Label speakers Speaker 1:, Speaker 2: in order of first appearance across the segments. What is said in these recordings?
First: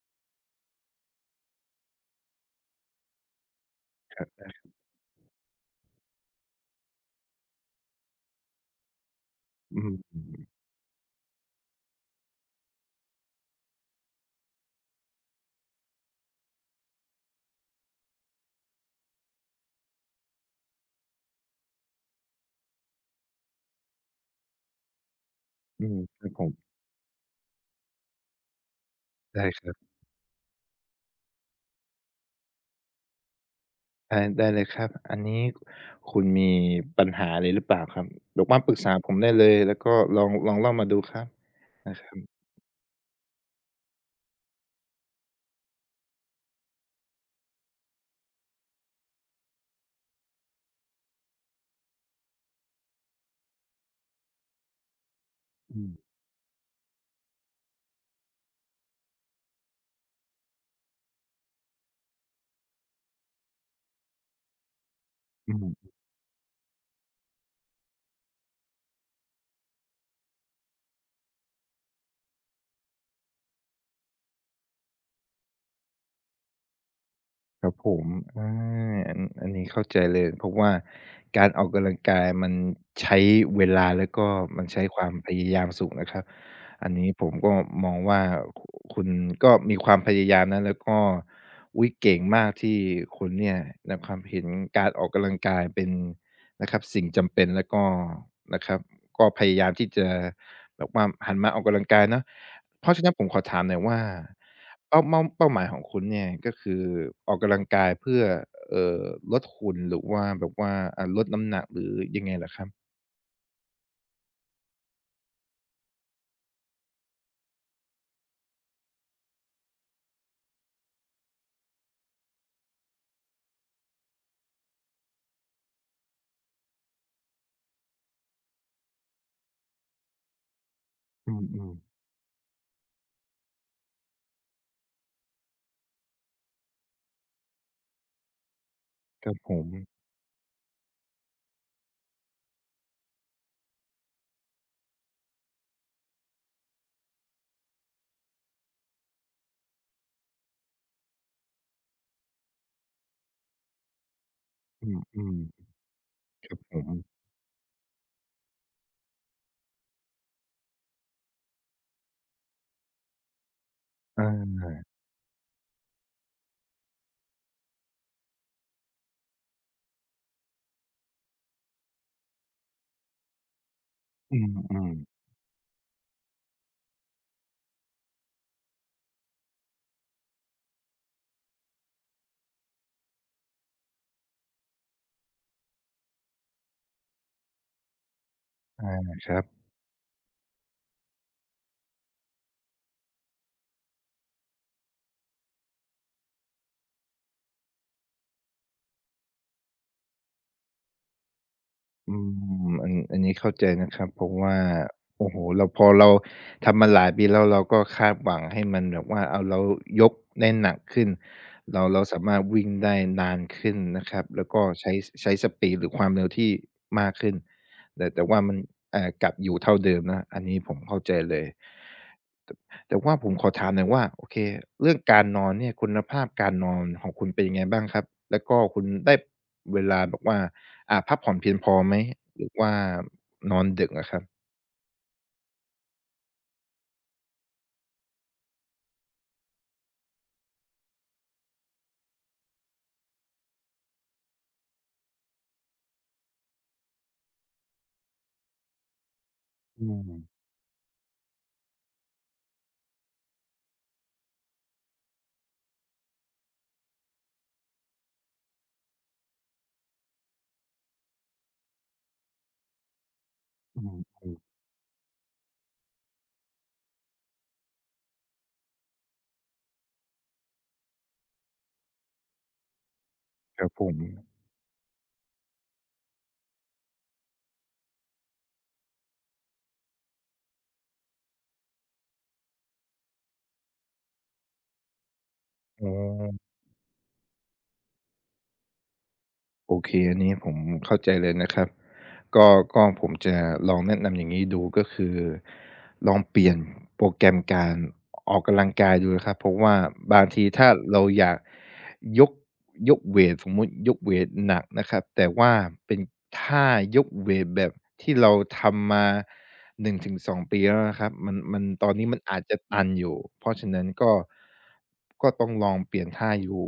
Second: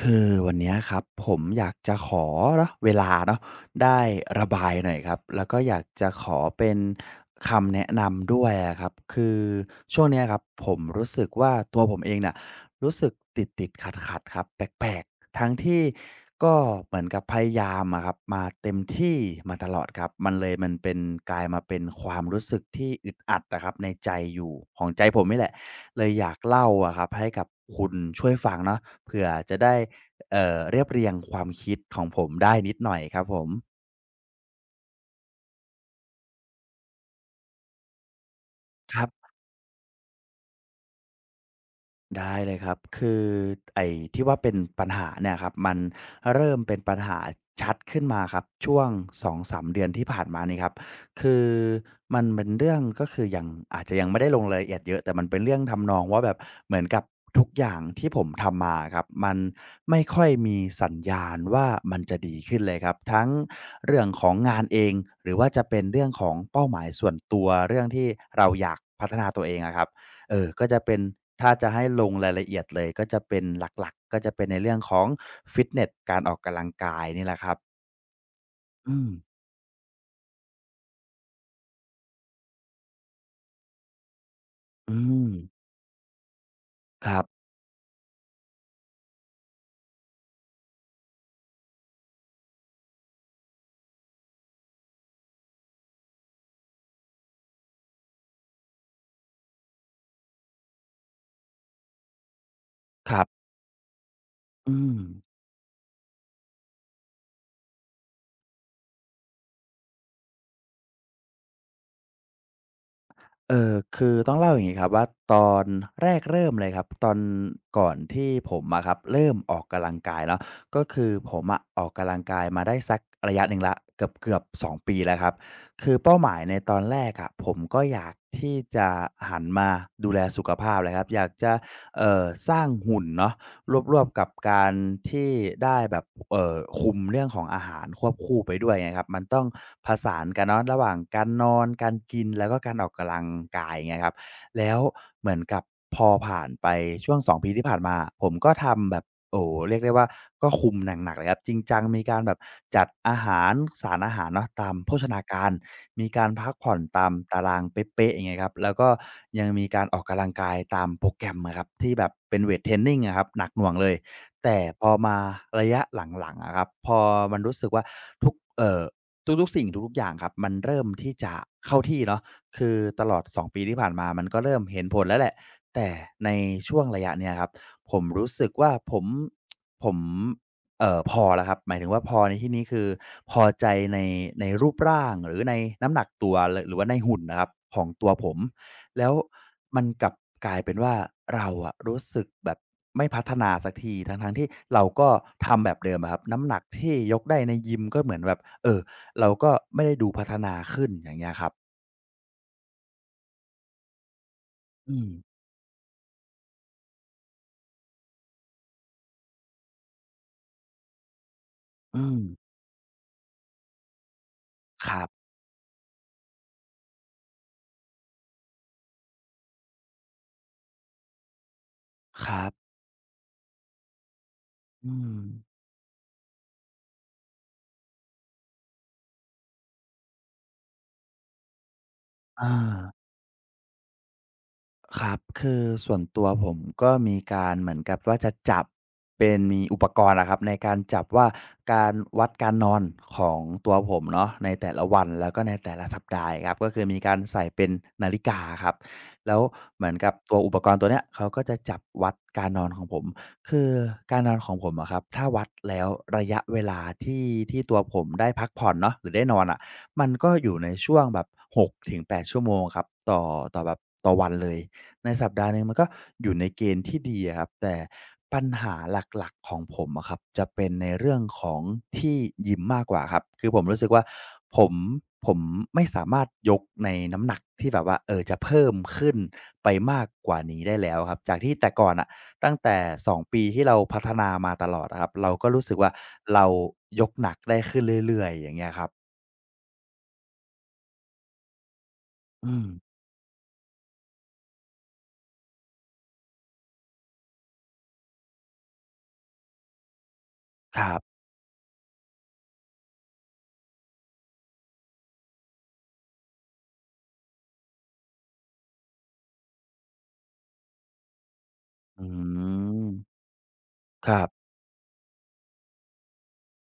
Speaker 1: คือวันเนี้ยครับผมอยากจะขอเนาะเวลาเนาะได้
Speaker 2: ค
Speaker 1: ระ
Speaker 2: รับ
Speaker 1: บายหน่อยครับแล้วก็อยากจะขอเป็นคำแนะนำด้วยอะครับคือ
Speaker 2: อื
Speaker 1: ช่วงเนี้ยครับ
Speaker 2: ม
Speaker 1: ผมรู้สึกว่าตัวผมเองเนี่ยรู้สึกติดๆขัดครับแปลกๆทั้งที่ก็เหมือนกับพยายามอะครับมาเต็มที่มาตลอดครับมันเป็นกลายมาเป็นความรู้สึกที่อึดอัดนะครับในใจอยู่ของใจผมนี่แหละ
Speaker 2: อืม
Speaker 1: เลย
Speaker 2: ค
Speaker 1: อ
Speaker 2: รับ
Speaker 1: ยาก
Speaker 2: ผม
Speaker 1: เล่าอะครับให้กับคุณช่วยฟังเนาะ เผื่อ
Speaker 2: ได้
Speaker 1: จะ
Speaker 2: ครั
Speaker 1: ได้
Speaker 2: บ
Speaker 1: เรียบเรียงความคิดของผมได้นิดหน่อยครับผม
Speaker 2: ได้ได้เลยครับอันนี้คุณมีปัญหาอะไรหรือเปล่าครับบอกมาปรึกษา
Speaker 1: ครั
Speaker 2: ผม
Speaker 1: บ
Speaker 2: ได้เลยแล้วก็ลองเล่ามาดูครับนะครั
Speaker 1: ได้
Speaker 2: บ
Speaker 1: เลยครับคือไอ้ที่ว่าเป็นปัญหาเนี่ยครับมันเริ่มเป็นปัญหาชัดขึ้นมาครับช่วงสองสามเดือนที่ผ่านมานี่ครับคือมันเป็นเรื่องก็คือยังอาจจะยังไม่ได้ลงรายละเอียดเยอะแต่มันเป็นเรื่อง
Speaker 2: อื
Speaker 1: ทำ
Speaker 2: ม
Speaker 1: นองว่าแบบเหมือนกับทุกอย่างที่ผมทำมาอะครับมันไม่ค่อยมีสัญญาณว่ามันจะดีขึ้นเลยครับทั้งเรื่องของงานเองหรือว่า
Speaker 2: อื
Speaker 1: จะเป็น
Speaker 2: ม
Speaker 1: เรื่องของเป้าหมายส่วนตัวเรื่องที่เราอยากพัฒนาตัวเองอะครับ เออ ก็จะเป็นถ้าจะให้ลงรายละเอียดเลยก็จะเป็นหลักๆก็จะเป็นในเรื่องของฟิตเนสการออกกำลังกายนี่แหละครับ
Speaker 2: ครับผมอา
Speaker 1: อืม
Speaker 2: อันนี้เข้าใจเลยเพราะว่าการออกกำลังกายมันใช้เวลาแล้วก็มันใช้
Speaker 1: อื
Speaker 2: ความ
Speaker 1: ม
Speaker 2: พยายามสูงนะครับอัน
Speaker 1: ค
Speaker 2: นี้
Speaker 1: รั
Speaker 2: ผม
Speaker 1: บ
Speaker 2: ก็มองว่าคุคุณก็มีความพยายามนะแล้วก็อุ๊ยเก่งมากที่คุณเนี่ยนะครับเห็นการออกกำลังกายเป็นนะครับสิ่งจำเป็นแล้วก็นะครับก็พยายามที่จะแบบว่าหันมาออกกำลังกายเนาะเพราะฉะนั้
Speaker 1: ค
Speaker 2: นผ
Speaker 1: รั
Speaker 2: มขอ
Speaker 1: บ
Speaker 2: ถามหน่อยว่า
Speaker 1: อืม
Speaker 2: เป้าหมายของคุณเนี่ยก็คือออกกำลังกายเพื่อเอ่อลดหุ่นหรือว่าแบบว่าลดน้ำหนักหรือยังไงเหรอครับ
Speaker 1: เออคือต้องเล่าอย่างนี้ครับว่าตอนแรกเริ่มเลยครับตอนก่อนที่ผมอะครับเริ่มออกกำลังกายเนาะก็คือผมอะออกกำลังกายมาได้สักระยะหนึ่งละเกือบ2 ปีแล้วครับคือเป้าหมายในตอนแรกอะผมก็อยากที่จะหันมาดูแลสุขภาพเลยครับอยาก
Speaker 2: อื
Speaker 1: จะ
Speaker 2: ม
Speaker 1: เอ่อสร้างหุ่นเนาะ รวบๆกับการที่ได้แบบคุมเรื่องของอาหารควบคู่ไปด้วยไงครับมั
Speaker 2: ๆ
Speaker 1: น
Speaker 2: ครับ
Speaker 1: ต้อง
Speaker 2: ผม
Speaker 1: ผสานกันเนาะระหว่างการนอนการกินแล้วก็การออกกำลังกายเงี้ยครับแล้วเหมือนกับพอผ่านไปช่วง2ปีที่ผ่านมาผมก็ทำแบบโอ้โฮเรียกได้ว่าก็คุมหนักๆเลยครับจริงจังมีการแบบจัดอาหารสารอาหารเนาะตาม
Speaker 2: อื
Speaker 1: โภชนา
Speaker 2: ม
Speaker 1: การ มีการพักผ่
Speaker 2: ๆ
Speaker 1: อ
Speaker 2: ผ
Speaker 1: น
Speaker 2: ม
Speaker 1: ตามตารางเป๊ะๆอย่างเงี้ยครับแล้วก็ยังมีการออกกำลังกายตามโปรแกรมอะครับที่แบบเป็นเวทเทรนนิงอะครับหนักหน่วงเลย
Speaker 2: อ
Speaker 1: แต่
Speaker 2: า
Speaker 1: พอมาระยะหลังๆอะครับพอมันรู้สึกว่าทุกเอ่อทุกๆสิ่งทุกๆอย่างครับมันเริ่มที่จะเข้าที่เนาะคือตลอด2ปีที่ผ่านมามัน
Speaker 2: อื
Speaker 1: ก็เริ่มเห็นผลแล้
Speaker 2: ม
Speaker 1: วแหละแต่ในช่วงระยะเนี้ยครับผมรู้สึกว่าผม พอแล้วครับหมายถึงว่าพอในที่นี้คือพอใจในในรูปร่างหรือในน้ำหนักตัวหรือว่าในหุ่นนะครับของตัวผม
Speaker 2: ๆอา
Speaker 1: แล้ว
Speaker 2: ครับ
Speaker 1: มันกลับกลายเป็นว่าเราอะรู้สึกแบบไม่พัฒนาสักทีทั้งๆที่เราก็ทำแบบเดิมอะครับน้ำหนักที่ยกได้ในยิมก็เหมือนแบบเราก็ไม่ได้ดูพัฒนาขึ้นอย่างเงี้ยครับ
Speaker 2: อือันนี้เข้าใจนะครับเพราะว่า
Speaker 1: อืม
Speaker 2: โอ้โฮเราพอเราทำมาหลายปีแล้วเราก็คาดหวังให้มันแบบว่าอ้าวเรายกได้หนักขึ้นเรา
Speaker 1: อืม
Speaker 2: สามารถวิ่งได้นานขึ้นนะครับแล้วก็
Speaker 1: ครับ
Speaker 2: ใช้สปีดหรือความเร็วที่มากขึ้นแต่ว่ามันกลับอยู่เท่าเดิมนะอันนี้ผมเข้าใจเลย
Speaker 1: ครับ
Speaker 2: แต่ว่าผมขอถามหน่อยว่าโอเค
Speaker 1: อื
Speaker 2: เรื่อง
Speaker 1: ม
Speaker 2: การนอนเนี่ยคุณภาพการนอนของคุณเป็นยังไงบ้างครับแล้วก็คุณได้เวลาแบบว่าพักผ่อนเพียงพอไหมหรื
Speaker 1: อา
Speaker 2: อว่านอนดึกอะครับ
Speaker 1: ครับคือส่วนตัวผมก็มีการเหมือนกับว่าจะจับเป็นมีอุปกรณ์อะครับในการจับว่าการวัดการนอนของตัวผมเนาะในแต่ละวันแล้วก็ในแต่ละสัปดาห์ครับก็คือมีการใส่เป็นนาฬิกาครับแล้วเห
Speaker 2: อื
Speaker 1: มือนกับ
Speaker 2: ม
Speaker 1: ตัวอุปกรณ์ตัวเนี้ยเขาก็จะจับวัดการนอนของผมคือการนอนของผมอะครับถ้าวัดแล้วระยะเวลาที่ตัวผมได้พักผ่อนเนาะหรือได้นอนอะมันก็อยู่ในช่วงแบบ6-8 ชั่วโมงครับต่อแบบ
Speaker 2: อื
Speaker 1: ต่อวันเล
Speaker 2: ม
Speaker 1: ย ในสัปดาห์หนึ่งมันก็อยู่ในเกณฑ์ที่ดีอะครับแต่ปัญหาหลักๆของผมอะครับจะเป็นในเรื่องของที่ยิมมากกว่าครับคือผ
Speaker 2: ๆค
Speaker 1: ม
Speaker 2: รับ
Speaker 1: รู้
Speaker 2: ผ
Speaker 1: สึก
Speaker 2: ม
Speaker 1: ว่าผมผมไม่สามารถยกในน้ำหนักที่แบบว่าจะเพิ่มขึ้นไปมากกว่านี้ได้แล้วครับจากที่แต่ก่อนน่ะตั้งแต่2ปีที่เราพัฒนามาตลอดอะครับเราก็รู้สึก
Speaker 2: อ๋
Speaker 1: ว่าเรา
Speaker 2: อ
Speaker 1: ยกหนักได้ขึ้นเรื่อยๆอย่างเงี้ยครับ
Speaker 2: โอเคอันนี้ผมเข้าใจเลยนะครับก็
Speaker 1: อืม
Speaker 2: ก็ผมจะลองแนะนำอย่างนี้ดูก็คือลองเปลี่ยนโปรแกรมการออกกำลังกายดูนะครับเพราะว่าบางทีถ้า
Speaker 1: ครั
Speaker 2: เรา
Speaker 1: บ
Speaker 2: อยากยกยกเวตสมมุติยกเวตหนักนะครับแต่ว่าเป็นท่ายกเวตแบบที่เราทำมา1 ถึง 2 ปีแล้วนะครับมันตอน
Speaker 1: อื
Speaker 2: นี้มันอาจจะตั
Speaker 1: ม
Speaker 2: นอยู่เพราะฉะนั้น
Speaker 1: ค
Speaker 2: ก็
Speaker 1: รับ
Speaker 2: ต้องลองเปลี่ยนท่าอยู่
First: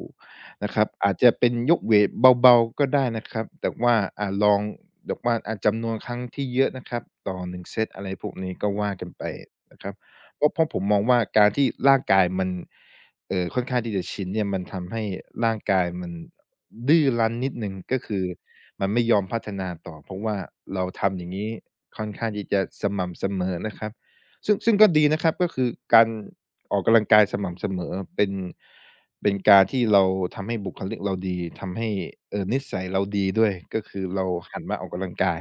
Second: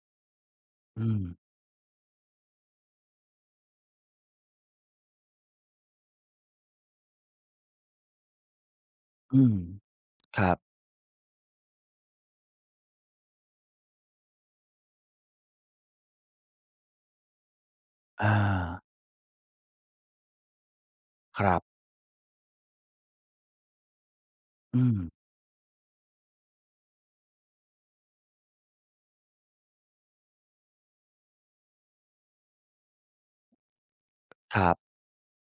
Speaker 2: นะครับ
Speaker 1: อื
Speaker 2: อาจ
Speaker 1: ม
Speaker 2: จะเป็นยกเวทเบาๆก็ได้นะครับแต่ว่าลองแต่ว่าอาจจำนวนครั้งที่เยอะนะครับต่อ1เซตอะไรพวกนี้ก็ว่ากันไป
Speaker 1: อืม
Speaker 2: นะครับ
Speaker 1: ครับ
Speaker 2: เพราะผมมองว่าการที่ร่างกายมันค่อนข้างที่จะชินเนี่ยมันทำให้ร่างกายมันดื้อรั้นนิดหนึ่งก็คือ
Speaker 1: อา
Speaker 2: มันไม่ยอมพัฒนาต่อเพราะว่าเราทำอย่าง
Speaker 1: ค
Speaker 2: งี้
Speaker 1: รับ
Speaker 2: ค่อนข้างที่จะสม่ำเสมอนะครับซึ่ง
Speaker 1: อื
Speaker 2: ก็
Speaker 1: ม
Speaker 2: ดีนะครับก็คือการ ออกกำลังกายสม่ำเสมอเป็นการที่เราทำให้บุคลิกเราดีทำให้นิสัยเราดีด้วยก็คือเรา
Speaker 1: ค
Speaker 2: หัน
Speaker 1: รั
Speaker 2: มาออก
Speaker 1: บ
Speaker 2: กำลังกาย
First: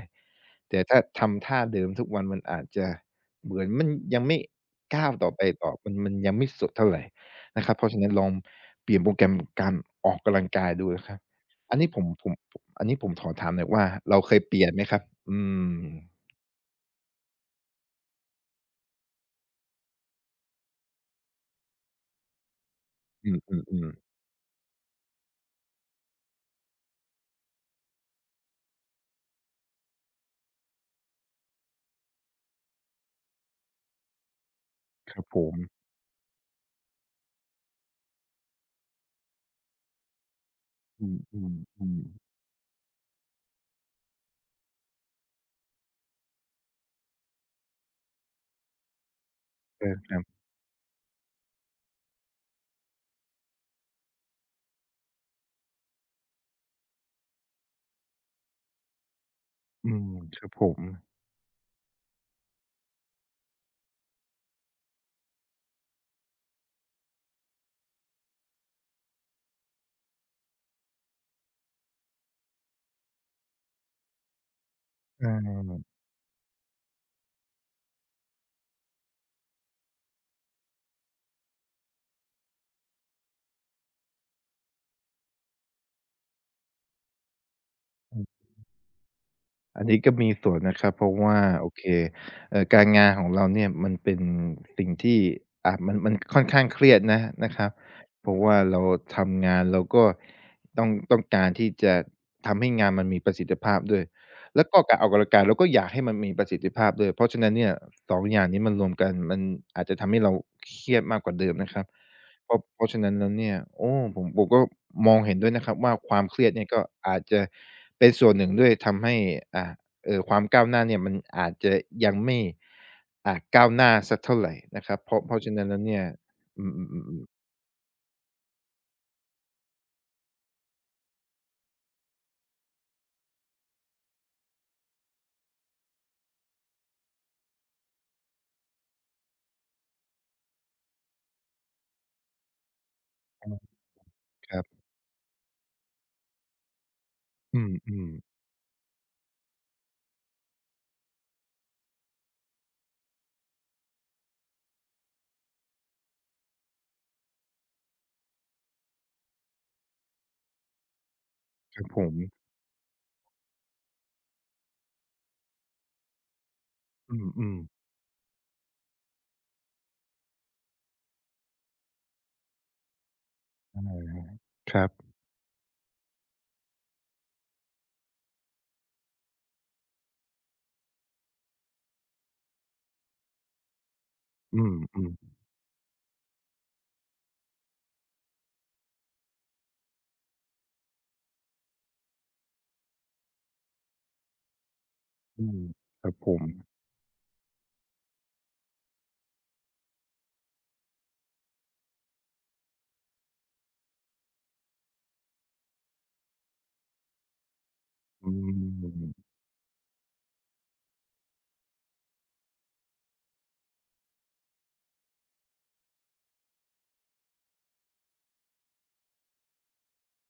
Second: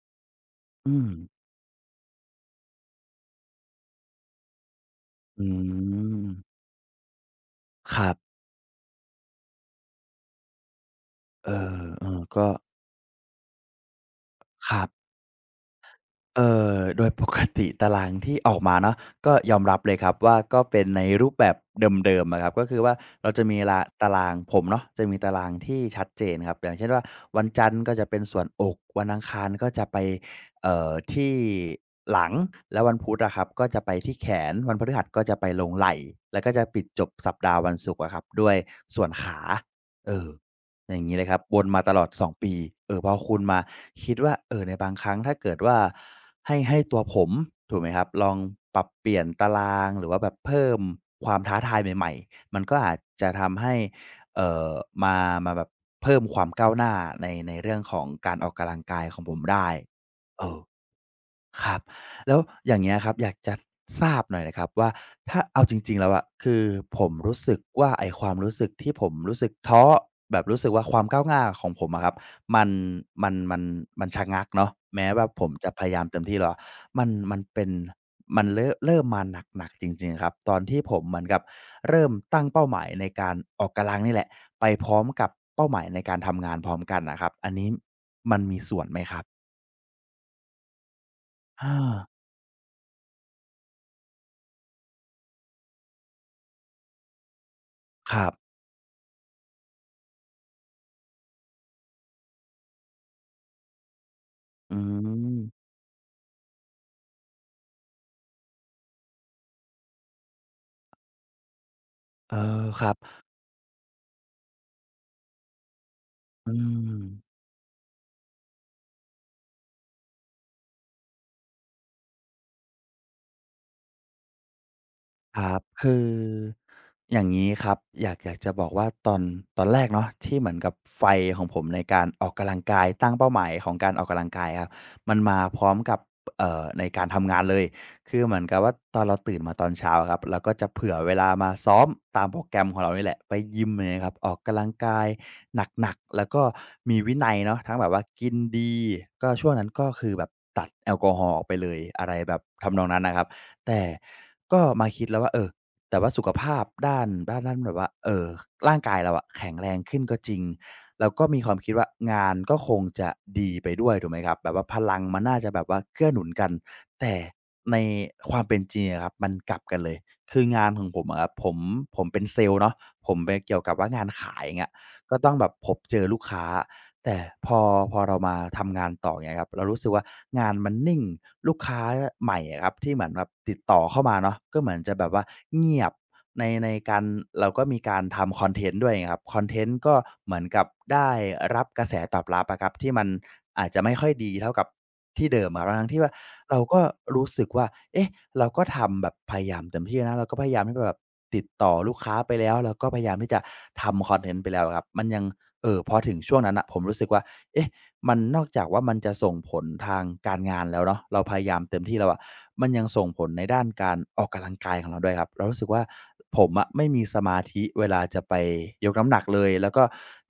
Speaker 2: แต่
Speaker 1: อื
Speaker 2: ถ้า
Speaker 1: ม
Speaker 2: ทำท่าเดิมทุกวันมันอาจจะเหมือนมันยังไม่ก้าวต่อไป
Speaker 1: อื
Speaker 2: ต่อมัน
Speaker 1: ม
Speaker 2: ยังไม่สุดเท่าไรนะครับเพราะ
Speaker 1: ค
Speaker 2: ฉะ
Speaker 1: รั
Speaker 2: นั้นลอง
Speaker 1: บ
Speaker 2: เปลี่ยนโปรแกรมการออกกำลังกายดูนะครับ
Speaker 1: เอ
Speaker 2: อันนี้ผม
Speaker 1: อ
Speaker 2: ผม
Speaker 1: ๆก็
Speaker 2: ผมอันนี้ผมขอถามหน่อยว่าเราเคยเปลี่ย
Speaker 1: ค
Speaker 2: นไหม
Speaker 1: รั
Speaker 2: ครับ
Speaker 1: บ
Speaker 2: อืม
Speaker 1: เอ่โดย ปกติตารางที่ออกมาเนาะก็ยอมรับเลยครับว่าก็เป็นในรูปแบบเดิมๆอะครับก็คือว่า
Speaker 2: อ
Speaker 1: เราจะมี
Speaker 2: ื
Speaker 1: ลา
Speaker 2: อ
Speaker 1: ตา
Speaker 2: ๆ
Speaker 1: รางผมเนาะจะมีตารางที่ชัดเจนครับอย่างเช่นว่าวันจันทร์ก็จะเป็นส่วนอกวันอังคารก็จะไปที่หลังแล้ววันพุธอะครับก็จะไปที่แขนวันพฤหัส
Speaker 2: ๆค
Speaker 1: ก็
Speaker 2: รับ
Speaker 1: จะ
Speaker 2: ผ
Speaker 1: ไป
Speaker 2: ม
Speaker 1: ลงไหล่แล้วก็จะปิดจบสัปดาห์วันศุกร์อะครับด้วยส่วนขาเออ อย่า
Speaker 2: อื
Speaker 1: งนี้เลยครับว
Speaker 2: ม
Speaker 1: นมาตลอด
Speaker 2: ๆ
Speaker 1: 2
Speaker 2: ๆ
Speaker 1: ปีเออพอคุณมาคิดว่าในบางครั้งถ้าเกิดว่าให้ตัวผมถูกไหมครับลองปรับเปลี่ยนตารา
Speaker 2: ใช
Speaker 1: งหรือ
Speaker 2: ่
Speaker 1: ว่าแบบ
Speaker 2: ๆ
Speaker 1: เพิ่มความท้าทายใหม่ๆมันก็อาจจะทำให้เอ่อมามาแบบเพิ่มความก้าวหน้าในเรื่องของการออกกำลังกายของผมได้
Speaker 2: อืมค
Speaker 1: เอ
Speaker 2: รับ
Speaker 1: อ
Speaker 2: ผม
Speaker 1: ครับแล้วอย่างเงี้ยครับอยากจะทราบหน่อยนะครับว่าถ้าเอาจริงๆแล้วอะคือผมรู้สึกว่าไอ้ความรู้สึกที่ผมรู้สึกท้อแบบรู้สึกว่าความก้าวหน้าของผมอะครับมันมันมันชะงักเนาะแม้
Speaker 2: อ
Speaker 1: ว่าผมจะ
Speaker 2: า
Speaker 1: พยายามเต็มที่แล้วมันมันเป็นมันเริ่มมาหนักๆจริงๆครับตอนที่ผมเหมือนกับเริ่มตั้งเป้าหมายในการออกกำลังนี่แหละไปพร้อมกับเป้าหมายในการทำงานพร้อมกันน่ะครับอันนี้
Speaker 2: อื
Speaker 1: มัน
Speaker 2: อ
Speaker 1: มีส่วนไหมครับ
Speaker 2: อันนี้ก็มีส่วนนะครับเพราะว่าโอ
Speaker 1: อา
Speaker 2: เคการงานของเราเนี่ยมันเป็นสิ่งที่มันมันค่อนข้างเครียดนะครับ
Speaker 1: ค
Speaker 2: เพ
Speaker 1: รั
Speaker 2: ราะว่า
Speaker 1: บ
Speaker 2: เราทำงานเราก็ต้องการที่จะทำให้งานมันมีประสิทธิภาพด้วยแล้ว
Speaker 1: อื
Speaker 2: ก็การออกกำลัง
Speaker 1: ม
Speaker 2: กายเราก็อยากให้มันมีประสิทธิภาพด้วยเพราะฉะนั้นเนี่ยสองอย่างนี้มันรวมกันมันอาจจะทำให้เราเครียดมากกว่าเดิมนะครับ
Speaker 1: เออ
Speaker 2: เพ
Speaker 1: ครั
Speaker 2: ราะ
Speaker 1: บ
Speaker 2: ฉะนั้นแล้วเนี่ยโอ้ผมก็มองเห็นด้วยนะครับว่าความเครีย
Speaker 1: อื
Speaker 2: ดเนี่ยก็
Speaker 1: ม
Speaker 2: อาจจะเป็นส่วนหนึ่งด้วยทำให้อ่าความก้าวหน้าเนี่ยมันอาจจะยังไม่ก้าวหน้าสักเท่าไรนะครับเพ
Speaker 1: ค
Speaker 2: ราะฉะ
Speaker 1: รับ
Speaker 2: นั้นแล้ว
Speaker 1: คื
Speaker 2: เนี่ย
Speaker 1: อ
Speaker 2: อื
Speaker 1: อ
Speaker 2: ม
Speaker 1: ย่าง
Speaker 2: ๆๆ
Speaker 1: นี้ครับอยากจะบอกว่าตอนตอนแรกเนาะที่เหมือนกับไฟของผมในการออกกำลังกายตั้งเป้าหมายของการออกกำลังกายครับมันมาพร้อมกับในการทำงานเลยคือเหมือนกับว่าตอนเราตื่นมาตอนเช้าครับเราก็จะเผื่อเวลามาซ้อมตามโปรแกรมของเรานี่แหละไปยิ
Speaker 2: า
Speaker 1: ม่เลียครับออก
Speaker 2: ค
Speaker 1: กำ
Speaker 2: รั
Speaker 1: ลัง
Speaker 2: บ
Speaker 1: กายหนักๆแล้วก็มีวินัยเนาะ
Speaker 2: อื
Speaker 1: ทั้งแบบว่ากิน
Speaker 2: ม
Speaker 1: ดีก็ช่วงนั้นก็คือแบบตัดแอลกอฮอล์ออกไปเลยอะไรแบบทำนองนั้นนะครับ แต่ก็มาคิดแล้วว่าเออแต่ว่าสุขภาพด้านแบบว่าร่างกายเราอะแข็งแรงขึ้นก็จริงแล้วก็มีความคิด
Speaker 2: ๆครั
Speaker 1: ว่า
Speaker 2: บผม
Speaker 1: งานก็คงจะดีไปด้วยถูกไหมครับแบบว่าพลังมันน่าจะแบบว่าเกื้อหนุนกัน
Speaker 2: อ
Speaker 1: แต่
Speaker 2: ืม
Speaker 1: ในความเป็นจริงอะครับมันกลับกันเลยคืองานของผมอะครับผมผมเป็นเซลส์เนาะผมไปเกี่ยวกั
Speaker 2: ๆ
Speaker 1: บ
Speaker 2: อา
Speaker 1: ว่างานขายอย่างเงี้ย
Speaker 2: ครับ
Speaker 1: ก็ต้องแบบพบเจอลูกค้า แต่พอพอเรามาทำงานต่ออย่างเงี้ยครับเรารู้สึกว่างานมันนิ่งลูกค้าใหม่อะครับที่เหมือนแบบติดต่อเข้ามาเนาะก็
Speaker 2: อื
Speaker 1: เหมือนจะแบบว่า
Speaker 2: ม
Speaker 1: เงียบในในการเราก็มีการทำคอนเทนต์ด้วยไงครับคอนเทนต์ก็เหมือนกับได้รับกระแสตอบรับอะครับที่มันอาจจะไม่ค่อยดีเท่ากับที่
Speaker 2: ๆ
Speaker 1: เดิ
Speaker 2: อื
Speaker 1: ม
Speaker 2: ม
Speaker 1: อะครับทั้งๆที่
Speaker 2: ครั
Speaker 1: ว่า
Speaker 2: บผม
Speaker 1: เราก็รู้สึกว่าเอ๊ะเราก็ทำแบบพยายามเต็มที่นะเราก็พยายามที่จะแบบติดต่อลูกค้าไปแล้วเราก็พยายามที่จะทำคอนเทนต์ไปแล้วอะครับมันยัง พอถึงช่วงนั้นน่ะผมรู้สึกว่าเอ๊ะมัน
Speaker 2: อื
Speaker 1: นอกจากว่ามัน
Speaker 2: ม
Speaker 1: จะส่งผลทางการงานแล้วเนาะเราพยายามเต็มที่แล้วอะมันยังส่งผลในด้านการออกกำลังกายของเราด้วยครับเรารู้สึกว่าผมอะไม่มีสมาธิเวลาจะไปยกน้ำหนักเลยแล้วก็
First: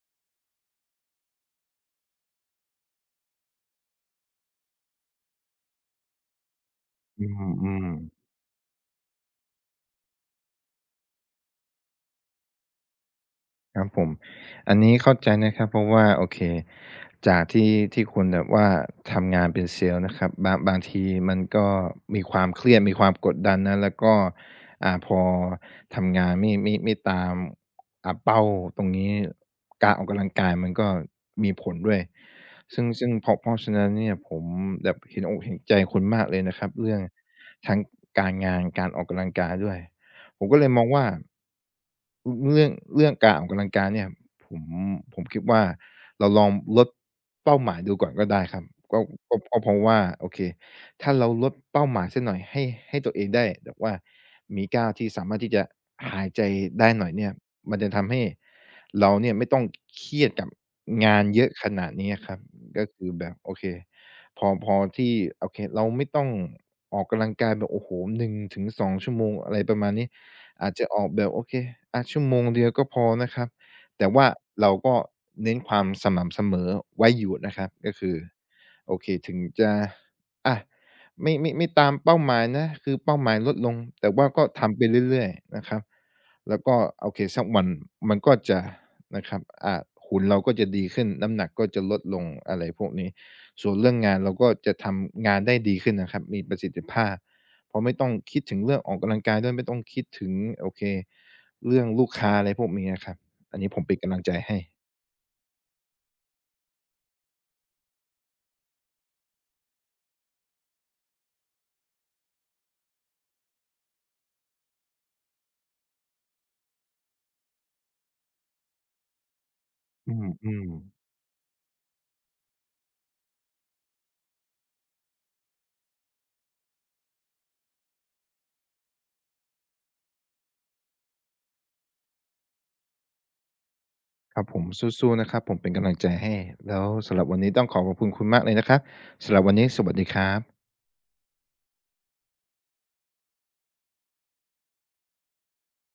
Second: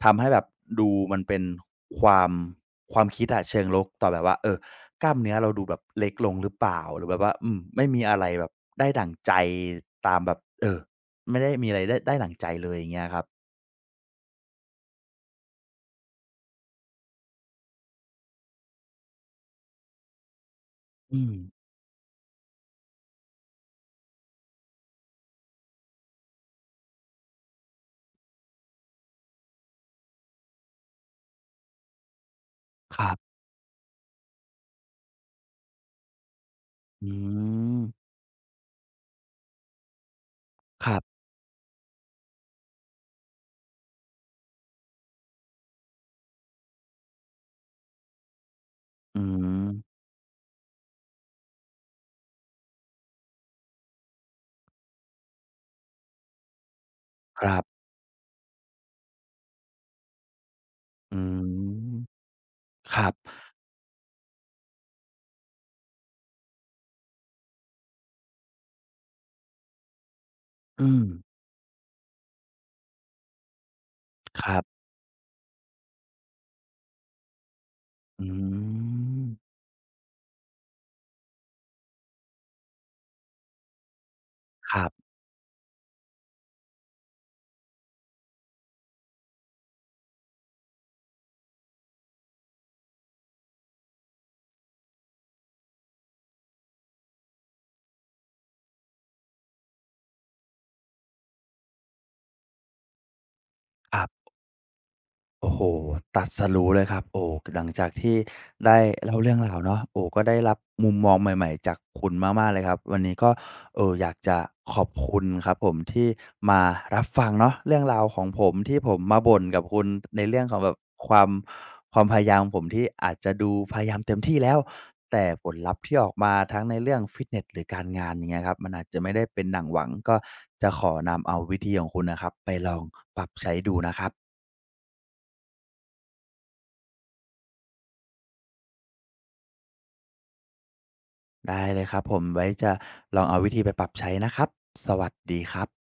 Speaker 1: ทำให้แบบดูมันเป็นความความคิดอะเชิงลบต่อแบบว่าเออกล้ามเนื้อเราดูแบบเล็กลงหรือเปล่าหรือแบบ
Speaker 2: อื
Speaker 1: ว่าอืมไม่
Speaker 2: ม
Speaker 1: มีอะไร
Speaker 2: ๆ
Speaker 1: แบบได้ดั่งใจตามแบบเออไม่ได้มีอะไรได้ดั่งใจเลยอย่างเงี้ยครับ
Speaker 2: ครับผมอันนี้เข้าใจนะครับเพราะว่าโอเคจากที่คุณแบบว่าทำงานเป็นเซลส์นะครับบางที
Speaker 1: อืม
Speaker 2: มันก็มีความเครียดมีความกดดันนะแล้วก็พอทำงานไม่ตามเป้าตรงนี้การออกกำลังกายมันก็มีผลด้วย
Speaker 1: ค
Speaker 2: ซึ่
Speaker 1: รั
Speaker 2: ง
Speaker 1: บ
Speaker 2: เพราะฉะนั้นเนี่ยผมแบบเห็นอกเห็นใจคุณมากเลยนะครับเรื่อง
Speaker 1: อื
Speaker 2: ทั้
Speaker 1: ม
Speaker 2: งการงานการออกกำลังกายด้วย ผมก็เลยมอ
Speaker 1: ค
Speaker 2: ง
Speaker 1: รั
Speaker 2: ว่า
Speaker 1: บ
Speaker 2: เรื่องการออกกำลังกายเนี่ยผมผมคิดว่าเราลองลดเป้าหมายดูก่อนก็ได้ครับก็
Speaker 1: อื
Speaker 2: ก็
Speaker 1: ม
Speaker 2: ก็เพราะว่าโอเคถ้าเราลดเป้าหมายสักหน่อยให้ตัวเองได้แบบว่ามีก้าวที่สามารถที่จะหายใจได้หน่อยเนี่ย
Speaker 1: ครั
Speaker 2: มัน
Speaker 1: บ
Speaker 2: จะทำให้เราเนี่ยไม่ต้องเครียดกับ
Speaker 1: อื
Speaker 2: งานเยอะ
Speaker 1: ม
Speaker 2: ขนาดนี้อะครับก็
Speaker 1: ครั
Speaker 2: คือ
Speaker 1: บ
Speaker 2: แบบโอเคพอที่โอเคเราไม่ต้องออกกำลังกายแบบโอ้โฮ1 ถึง 2 ชั่วโมงอะไรประมาณนี้ อาจจะ
Speaker 1: อื
Speaker 2: อ
Speaker 1: ม
Speaker 2: อกแบบโอเคอะชั่วโมงเดียวก็พอนะครับแต่ว่า
Speaker 1: ครั
Speaker 2: เรา
Speaker 1: บ
Speaker 2: ก็เน้นความสม่ำเสมอไว้อยู่นะครับก็คือ
Speaker 1: อื
Speaker 2: โอเค
Speaker 1: ม
Speaker 2: ถึงจะอะไม่ตามเป้าหมายนะคือเป้าหมายลดลงแต่ว่าก็
Speaker 1: ค
Speaker 2: ทำไป
Speaker 1: รับ
Speaker 2: เรื่อยๆนะครับแล้วก็โอเคสักวันมันก็จะนะครับหุ่นเราก็จะดีขึ้นน้ำหนักก็จะลดลงอะไรพวกนี้ส่วนเรื่องงานเราก็จะทำงานได้ดีขึ้นนะครับมีประสิทธิภาพ เพราะไม่ต้องคิดถึงเรื่องออกกำลังกายด้วยไม่ต้องคิดถึงโอเคเรื่องลูกค้าอะไรพวกนี้อะครับอันนี้ผม
Speaker 1: ค
Speaker 2: เป็น
Speaker 1: รั
Speaker 2: กำลัง
Speaker 1: บ
Speaker 2: ใจให้
Speaker 1: โอ้โฮตรัสรู้เลยครับโอ้หลังจากที่ได้เล่าเรื่องราวเนาะโอ้ก็ได้รับมุมมองใหม่ๆจากคุณมากๆเลยครับ วันนี้ก็อยากจะขอบคุณครับผมที่มารับฟังเนาะเรื่องราวของผมที่ผมมาบ่นกับคุณ
Speaker 2: อื
Speaker 1: ในเรื่องของ
Speaker 2: ม
Speaker 1: แบบ
Speaker 2: ๆ
Speaker 1: ความความพยายามของผมที่อาจจะดูพยายามเต็มที่แล้วแต่ผลลัพธ์ที่ออกมาทั้งในเรื่องฟิตเนสหรือการงานอย่างเงี้ยครับมันอาจจะไม่ได้เป็นดั่งหวังก็จะขอนำเอาวิธีของคุณนะครับไปลองปรับใช้ดูนะครับ
Speaker 2: ครับผมสู้ๆนะครับผมเป็นกำลังใจให้แล้วสำหรับวันนี้ต้องขอขอบคุณคุณมากเลยนะครับสำหรับวันนี้สวัสดีครับ
Speaker 1: ได้เลยครับผมไว้จะลองเอาวิธีไปปรับใช้นะครับสวัสดีครับ